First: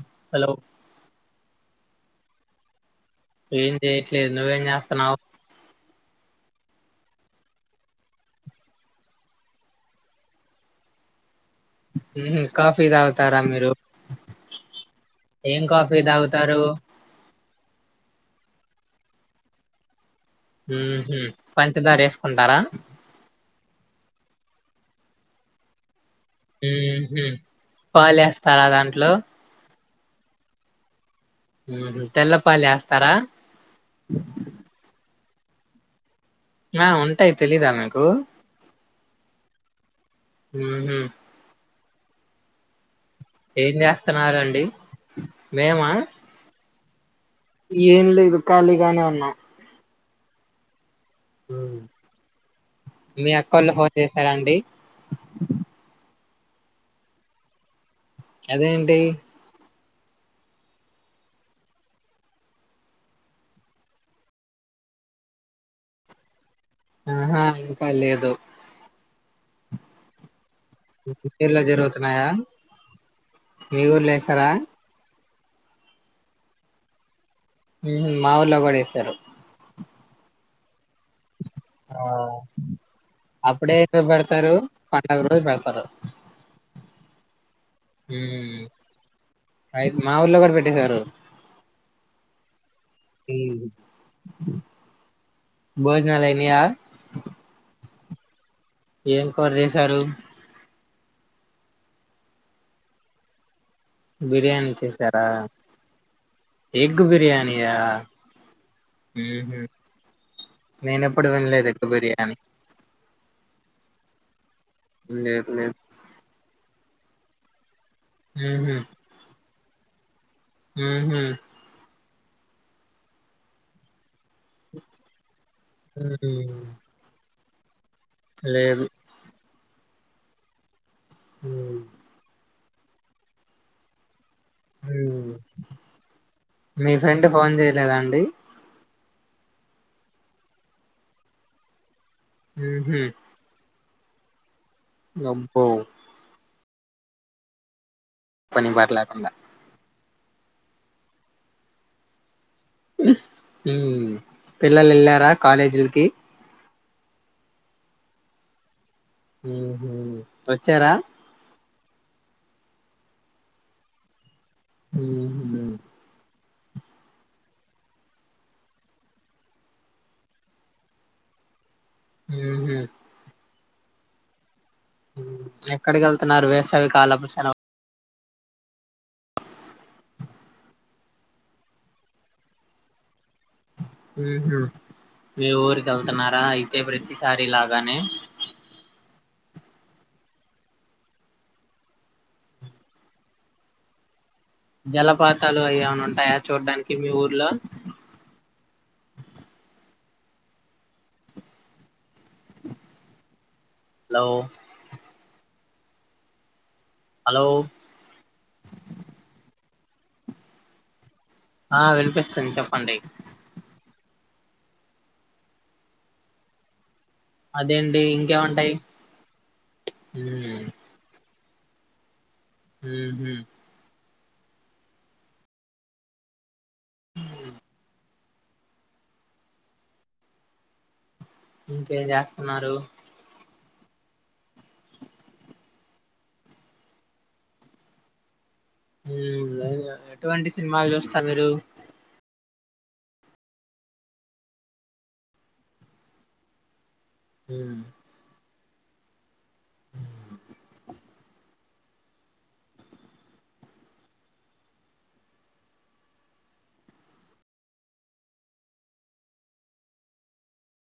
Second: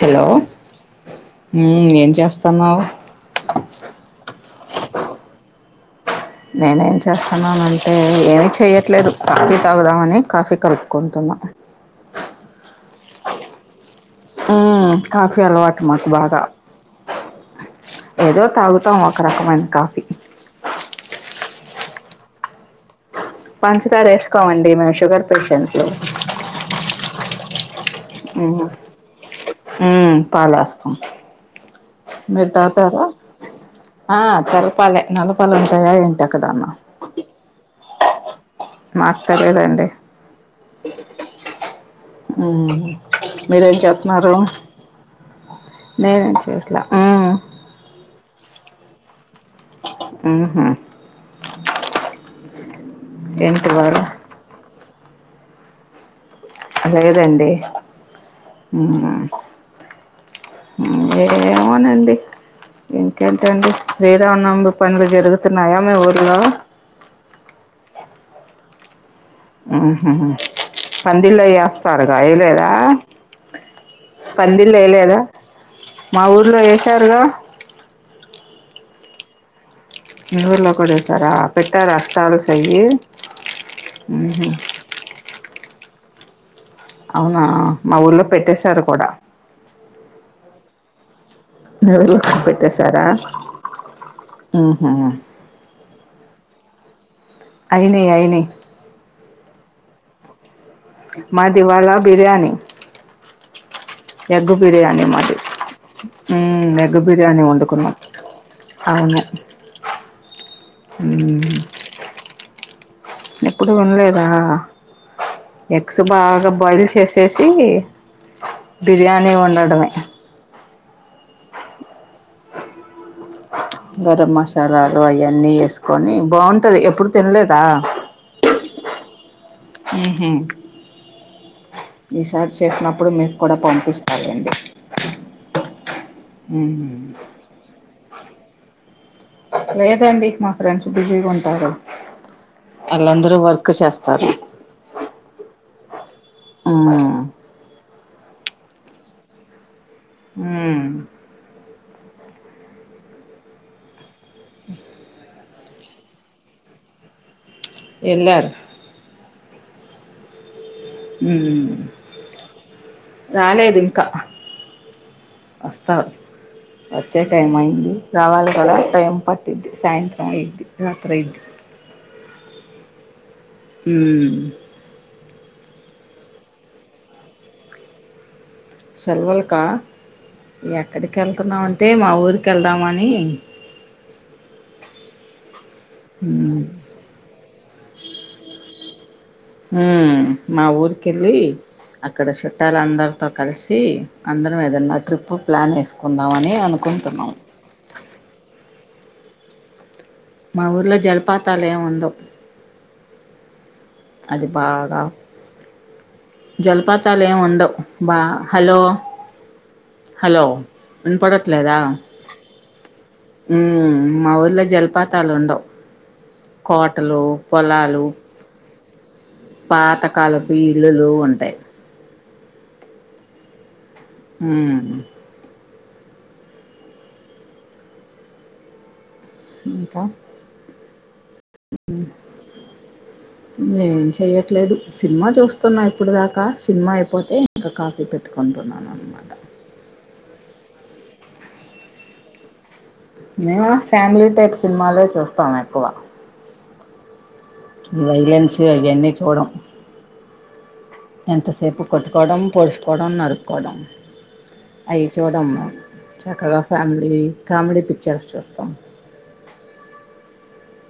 Hello ఏం చేస్తున్నావు ఏం చెయట్లేదు నువ్వేం చేస్తాన్నావు నేనేం చేస్తున్నానంటే ఏమి చేయట్లేదు కాఫీ తాగుదామని కాఫీ కలుపుకుంటున్నా ఊహూ కాఫీ తాగుతారా మీరు ఉమ్ కాఫీ ఏం అలవాటు కాఫీ మాకు బాగా తాగుతారు ఏదో తాగుతు మొత్తం ఒక రకమైన కాఫీ ఉమ్ హు పంచదార వేసుకుంటారా పంచదార వేసుకోమండి మేము షుగర్ పేషెంట్లు హ్మ్ హు పాలు వేస్తారా దాంట్లో హ్మ్ పాలేస్తాం ఉహు తెల్ల మీరు తాతార పాలేస్తారా ఆ తెల్లపాలే నల్లపాలు ఉంటాయా ఏంటి ఎక్కడన్నా ఆ ఉంటాయి తెలీదా మీకు మాకు తెలీదండి ఉహు ఉమ్ ఏం మీరేం చేస్తున్నారు చేస్తున్నారండి మేమా ఏం లేదు ఖాళీగానే ఉన్నా ఆహా మీ ఏంటి అక్కోళ్ళు ఫోన్ వారు చేసారాండి ఆ లేదండి అదేంటి ఏమో అండి ఇంకేంటండి శ్రీరామనవమి పనులు జరుగుతున్నాయా మీ ఊర్లో ఆహా ఇంకా లేదు హ్మ్ హు మీ ఊర్లో పందిల్లేస్తారుగా జరుగుతున్నాయా వేయలేదా మీ ఊర్లో వేసారా పందిల్లు వేయలేదా మా ఊర్లో వేసారుగా ఉమ్ మాఊర్లో కూడా వేసారు మీ ఊర్లో కూడా వేసార పెట్టరా ఆ హస్తాలు సాయి అప్పుడే ఎందుకు హ్మ్ హు పెడతారు పండగ రోజు పెడతారు అవునా మా ఊర్లో ఉమ్ పెట్టేశారు కూడా సారు [inaudible] పెట్టేసారా ఉమ్, హ్మ్ హు భోజనలు అయినాయా అయినయి అయినయి ఏం కూర చేసారు మాది ఇవాల బిర్యానీ ఎగ్ బిర్యానీ మాది హ్మ్ ఎగ్ బిర్యానీ వండుకున్నాం అవును నేన ఎప్పుడు వినలేదు ఎగ్ బిర్యానీ ఎప్పుడు వినలేదా లేదు లేదు ఎగ్స్ బాగా బాయిల్ చేసేసి బిర్యానీ వండడమే హ్మ్ హు గరమసాలాలు అవన్నీ వేసుకొని ఉహు బాగుంటది ఎప్పుడు తినలేదా లేదు హ్మ్ హు ఉమ్ ఈసారి చేసినప్పుడు మీకు కూడా పంపిస్తాలెండి ఉమ్ మీ ఫ్రెండ్ ఫోన్ చేయలేదాండి లేదండి మా ఫ్రెండ్స్ బిజీగా ఉంటారు ఉహు వాళ్ళందరూ వర్క్ చేస్త సరే అబ్బో ఉమ్ పని పాట లేకుండా ఊమ్ ఉమ్ పిల్లలు వెళ్ళారా కాలేజీలకి వెళ్లారు మ్మ్ హ్మ్ హ్మ్ రాలేదు ఇంకా హ్మ్ వస్తారు వచ్చే టైమ్ అయింది రావాలి కథ టైమ్ పట్ద్ది సాయంత్రం ఇయిద్ది రాత్రి అయిది హ్మ్ మ్మ్ ఎక్కడికి వెళ్తున్నారు వేసవికాలపు సేలా సెలవులుకా ఎక్కడికి వెళ్తున్నామంటే మా ఊరికి వెళ్దామని మ్మ్ హ్మ్ మీ ఊరిక వెళ్తున్నారా ఉమ్ అయితే ప్రతిసారి లాగానే ఉమ్ మా ఊరికి వెళ్ళి అక్కడ చుట్టాల అందరితో కలిసి అందరం ఏదన్నా ట్రిప్పు జలపాతాలు ప్లాన్ అవి ఏమైనా ఉంటాయా చేసుకుందామని చూడ్డానికి మీ అనుకుంటున్నాము ఊర్లో మా ఊర్లో జల్పాతలు ఏం ఉందవు హలో అది బాగా జలపాతాలు ఏమి హలో ఉండవ్ బా హలో హలో వినపడట్లేదా ఆ వినిపిస్తుంది చెప్పండి మ్మ్ మా ఊరిలో జలపాతాలు ఉండవు కోటలు అదేండి పొలాలు ఇంకేముంటాయి పాతకాలపు ఊమ్ ఇళ్లులు ఉంటాయి మ్మ్ హ్మ్ మ్మ్ ఇంకా ఇంకేం చేస్తున్నారు నేం చెయ్యట్లేదు సినిమా చూస్తున్నా ఇప్పుడు దాకా సినిమా అయిపోతే ఇంకా కాఫీ పెట్టుకు ఎటువంటి సినిమాలు చూస్తారు మీరు మేమా ఫ్యామిలీ టైప్ సినిమాలే చూస్తాము ఎక్కువ ఊమ్ వైలెన్స్ అయి అన్ని చూడం ఎంతసేపు కొట్టుకోవడం పోడుసుుకోవడం నరుకోవడం అయి చూడము మేము చక్కగా ఫ్యామిలీ కామెడీ పిక్చర్స్ చూస్తాం అ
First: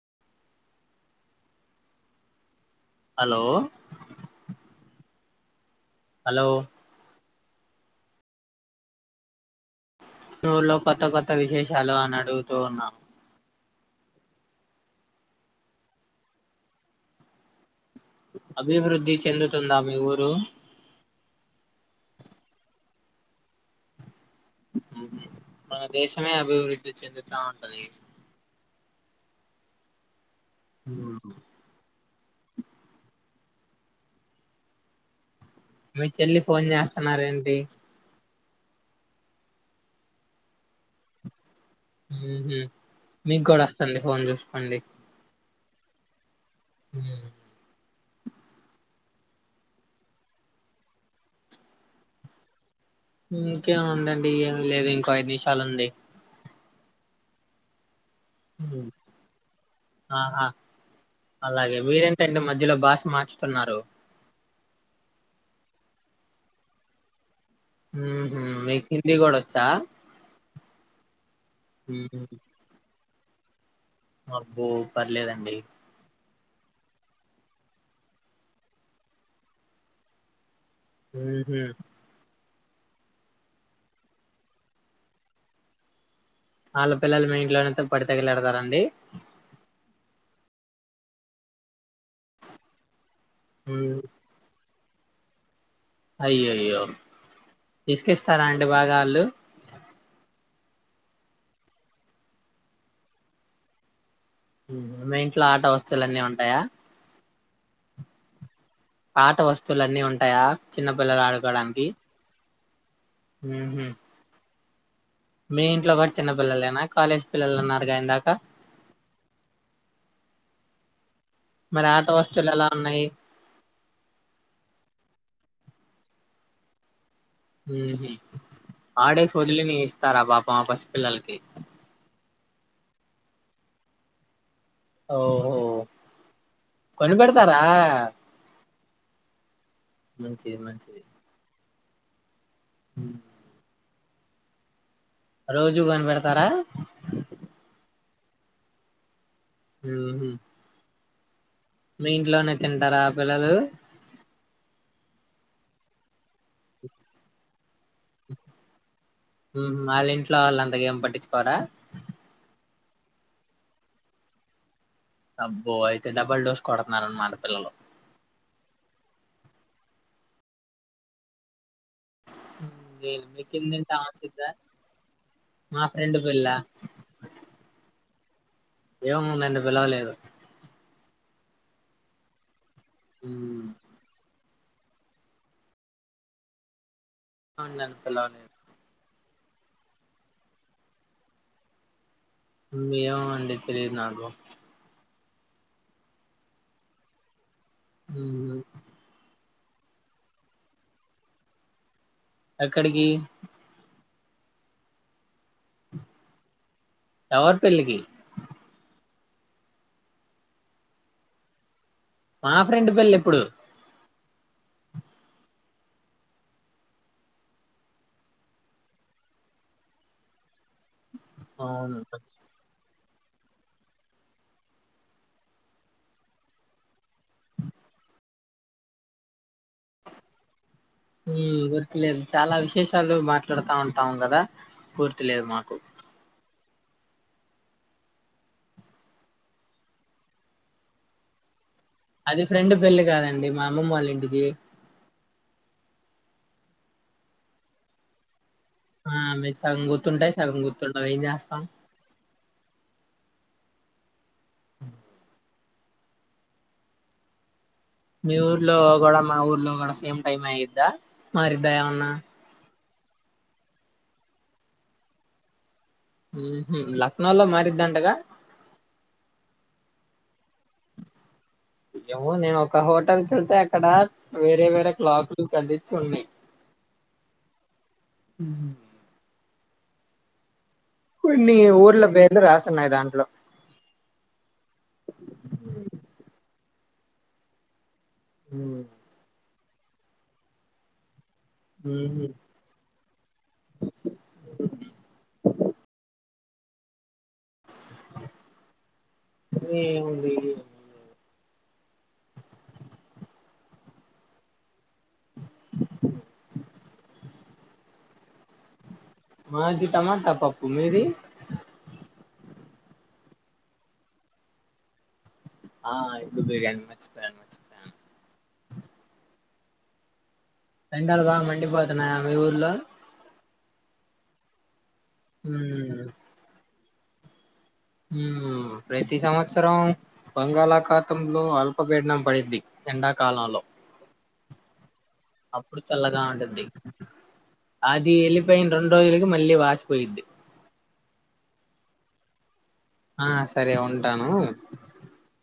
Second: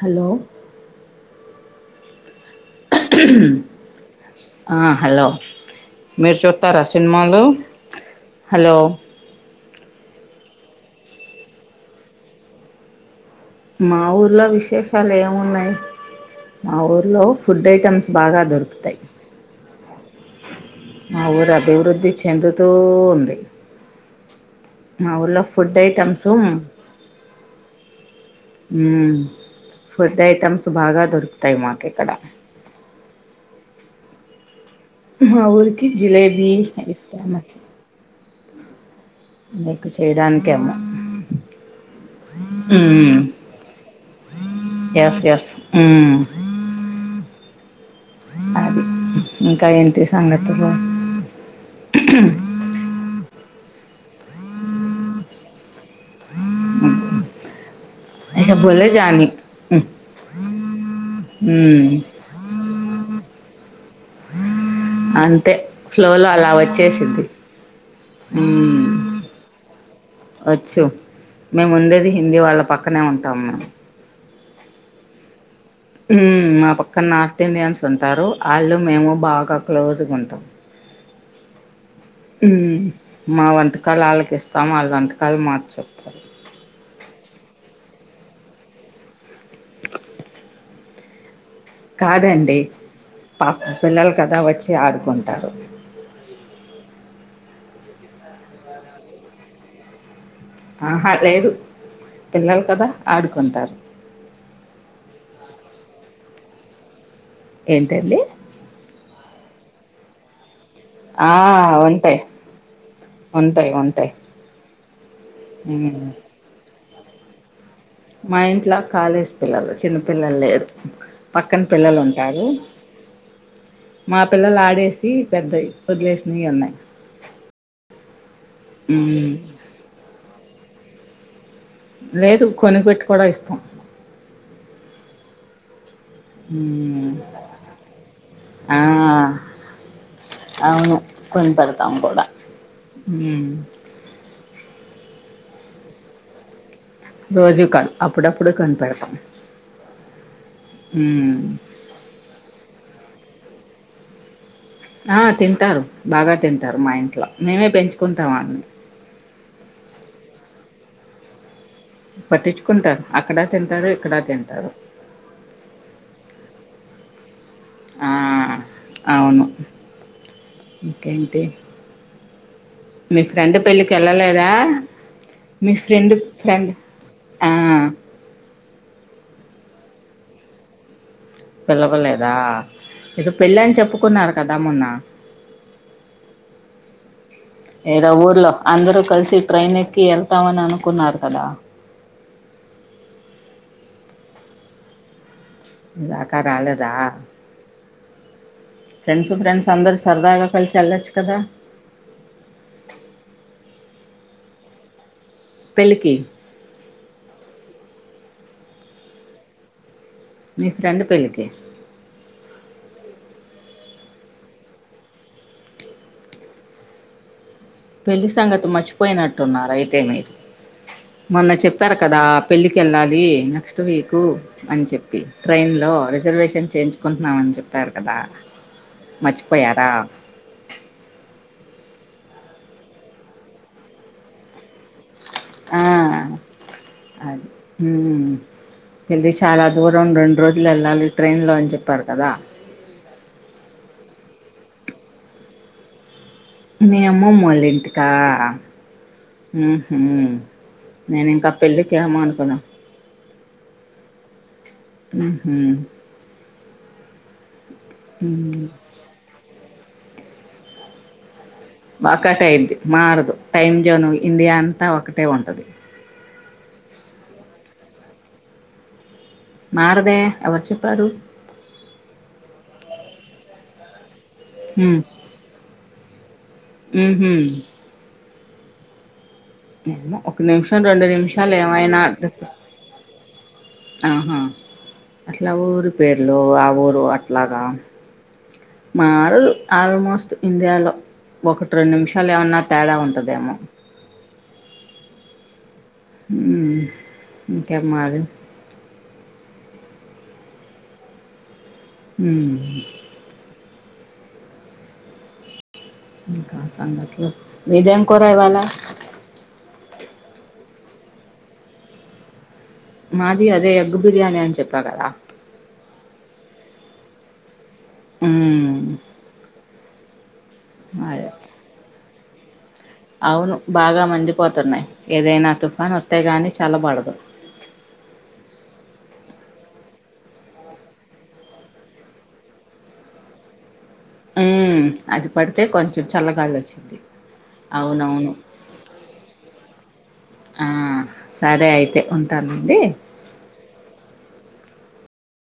హలో హలో ఆ హలో మీరు హలో చూతారా సినిమాలు హలో ఊలో కొత్త కొత్త విశేషాలు అని అడుగుతూ ఉన్నాం మా ఊర్లో విశేషాలు ఏమున్నాయి మా ఊర్లో ఫుడ్ ఐటమ్స్ బాగా దొరుకుతాయి అభివృద్ధి చెందుతుందా మీ ఊరు మా ఊరు అభివృద్ధి చెందుతూ ఉంది మా ఊర్లో ఫుడ్ మన ఐటమ్స్ దేశమే అభివృద్ధి చెందుతా ఉంటది హ్మ్ ఫుడ్ ఐటమ్స్ బాగా దొరుకుతాయి మాకు ఇక్కడ మా ఊరికి మీ చెల్లి జలేేబి ఫోన్ అది ఫేమస్ చేస్తున్నారేంటి నీకు చేయడానికి ఏమో మ్మ్ హ్మ్ మీకు కూడా వస్తండి ఫోన్ చూసుకోండి ఎస్ ఎస్ మ్మ్ మ్మ్ అది ఇంకా ఏంటి సంగతులు ఇంకేముందండి ఏమి లేదు ఇంకో ఐదు నిషాలు ఉంది అబ్బో ఆహా అలాగే మీరేంటండి మధ్యలో భాష మార్చుతున్నారు అంతే ఫ్లో లో అలా వచ్చేసిది హ్మ్ హు మీకు హిందీ కూడా వచ్చా వచ్చు మేము ఉండేది ఉహు, హిందీ వాళ్ళ పక్కనే ఉంటాము అబ్బో పర్లేదండి మ్మ్ మా పక్క నార్త్ ఇండియన్స్ ఉంటారు ఆళ్ళు మేము బాగా క్లోజ్గా ఉంటాం హ్మ్ హు మ్మ్ మా వంటకాలు వాళ్ళకి ఇస్తాం వాళ్ళ వంటకాలు మార్చ చెప్పారు వాళ్ళ పిల్లలు మీ ఇంట్లోనే పడి తగిలేడతార అండి కాదండి పాపం ఉమ్, పిల్లలు కదా వచ్చి ఆడుకుంటారు అయ్యోయ్యో యిసుకిస్తారా అండి భాగా ఆళ్ళు ఆహా లేదు పిల్లలు కదా ఆడుకుంటారు హ్మ్ హు మీ ఇంట్లో ఆట వస్తువులు అన్నీ ఉంటాయా ఏంటండీ ఆట వస్తువులు అన్నీ ఉంటాయా చిన్నపిల్లలు ఆ ఆడుకోవడానికి? ఉంటాయి ఉంటాయి హుహు. ఉంటాయి మీ ఇంట్లో కూడా హ్మ్ చిన్న పిల్లలేనా కాలేజ్ పిల్లలు ఉన్నార మా ఇంట్లో కాలేజ్ పిల్లలు చిన్న పిల్లలు లేరు పక్కన మరి పిల్లలు ఆట ఉంటారు వస్తువులు ఎలా ఉన్నాయి? మా పిల్లలు ఆడేసి పెద్దయి వదిలేసినవి ఉన్నాయి హ్మ్ హు ఆడేసి మ్మ్ వదిలినివి ఇస్తారా పాపం ఆ పసిపిల్లలకి లేదు కొనుగపెట్టి కూడా ఇస్తాం ఓహో మ్మ్ కొనిబెడతారా ఆ అవును మంచిది. కొనిపడతాము కూడా మ్మ్ రోజు కొనిపెడతారా రోజు కాదు అప్పుడప్పుడు కొనిపెడతాం హ్మ్ హు మ్మ్ మీ ఇంట్లోనే తింటారా ఆ పిల్లలు ఆ తింటారు బాగా తింటారు మా ఇంట్లో మేమే పెంచు హ్మ్ హు వాళ్ళ ఇంట్లో వాళ్ళు అంతగ ఏం పట్టించుకోరా పట్టించుకుంటారు అక్కడా తింటారు ఇక్కడా తింటారు అబ్బో అయితే డబుల్ డోస్ కొడుతున్నరనమాటా పిల్లలు ఆ అవును ఇంకేంటి మీ నేను ఫ్రెండ్ మికిందింటే పెళ్ళికి ఆమెకిద్దా వెళ్ళలేదా మీ మా ఫ్రెండ్ పిల్ల ఫ్రెండ్ ఆ ఏమో [unintelligible] పిలవలేదు పిలవలేదా ఇదో పెళ్ళి మ్మ్ అని చెప్పుకున్నారు కదా మొన్న నన్ను ఏదో ఊర్లో పిలవలేదు అందరుూ కలిసి కి ట్రైన్ ఎక్కి వెళ్తామని అనుకున్నారు కదా ఏమో అండి తెలీదు నాకు ఇందాక రాలేదా మ్మ్ ఫ్రెండ్స్ ఫ్రెండ్స్ స్ అందరు సరదాగా కలిసి వెళ్ళొచ్చు కదా ఎక్కడికి పెళ్లికి ఎవరి పెళ్ళికి నీ ఫ్రెండ్ పెళ్ళకి మా ఫ్రెండ్ పెళ్ళి ఎప్పుడు పెళ్లి సంగతి మర్చిపోయినట్టున్నారు అయితే మీరు మొన్న చెప్పాను అవును కదా పెళ్లికెళ్ళాలి అది నెక్స్ట్ వీక్ అని చెప్పి ట్రైన్ లో రిజర్వేషన్ చేయించుకుంటున్నామని చెప్పారు కదా మర్చిపోయారా ఈ గుర్తులేద్ చాలా విశేషాలు మాట్లాడతా ఉంటాం కదా పూర్తిలేదు మాకు ఆ అది మ్మ్ హు ఇది చాలా దూరం రెండు రోజులు వెళ్ళాలి ట్రైన్ లో అని చె అది ఫ్రెండ్ పెళ్ళి కాదండి మా అమ్మమ్మోళ్ళ ఇంటికి మి అమ్మమ్మో లింటికా ఆ, మీకు హ్మ్ సగం హు గుర్తుంటాయి సగం గుర్తుండవు ఏం నేనింకా చేస్తాం పెళ్ళికేమో అనుకున్న మ్మ్ హు మీ ఊర్లో కుడా మా ఊర్లో కుడా సేమ్ టైమ్ అయిందా మరిద్దా ఏమన్నా ఒకటే ఇది మారదు టైమ్ జోన్ ఇండియా అంతా ఒకటే ఉంటది. మ్మ్ హు లక్నో లో మారిద్దంటగా మారదే ఎవరు చెప్పారు ఏమో నేను ఒక హోటల్‌కెళ్తే అక్కడ వేరే వేరే క్లాకులు కదిలించ్ ఉన్నయి హ్మ్ హు ఉ [inaudible] ఒక్క నిమిషం రెండు నిమిషాలు కొన్ని ఏమైనా ఊర్ల పేర్లు రాసున్నాయి దాంట్లో. ఆహా అట్ల ఊరి పేర్లు ఊరు అట్లాన హ్మ్. మారదు ఆల్మోస్ట్ ఇండియాలో ఒకటి రెండు హుహు. నిమిషాల్ ఏమన్నా తేడా ఉంటదేమో హ్మ్ హు ఇంకేం మారీ ఏముంది మ్మ్మ్ ఇంక సంగత్లు ఏది మాది అదే ఎగ్ బిర్యానీ అని చెప్పా కదా ఆ ఎగ్ బిర్యాని మర్చిపోయాను మర్చిపోయాను హ్మ్మ్ ఎండల్ బాగా మండి పోతున్నాయ మీ ఊర్లో అవును బాగా మండిపోతున్నాయి ఏదైనా తుఫాను హ్మ్. వత్తే గాని చల్లబడదు. హ్మ్ ప్రతి సంవత్సరం బంగాళాఖాతంలో అల్పపీడనం పడింది. ఎండాకాలంలో మ్మ్ అది పడితే అప్పుడు కొంచెం చల్లగా చల్లగాలి ఉంటుద్ది. వచ్చింది. అది అవునవును వెళ్ళిపోయిన రెండు రోజులకి మళ్ళీ వాసిపోయిద్ది ఆ సరే అయితే ఉంటానండి ఆ సరే ఉంటాను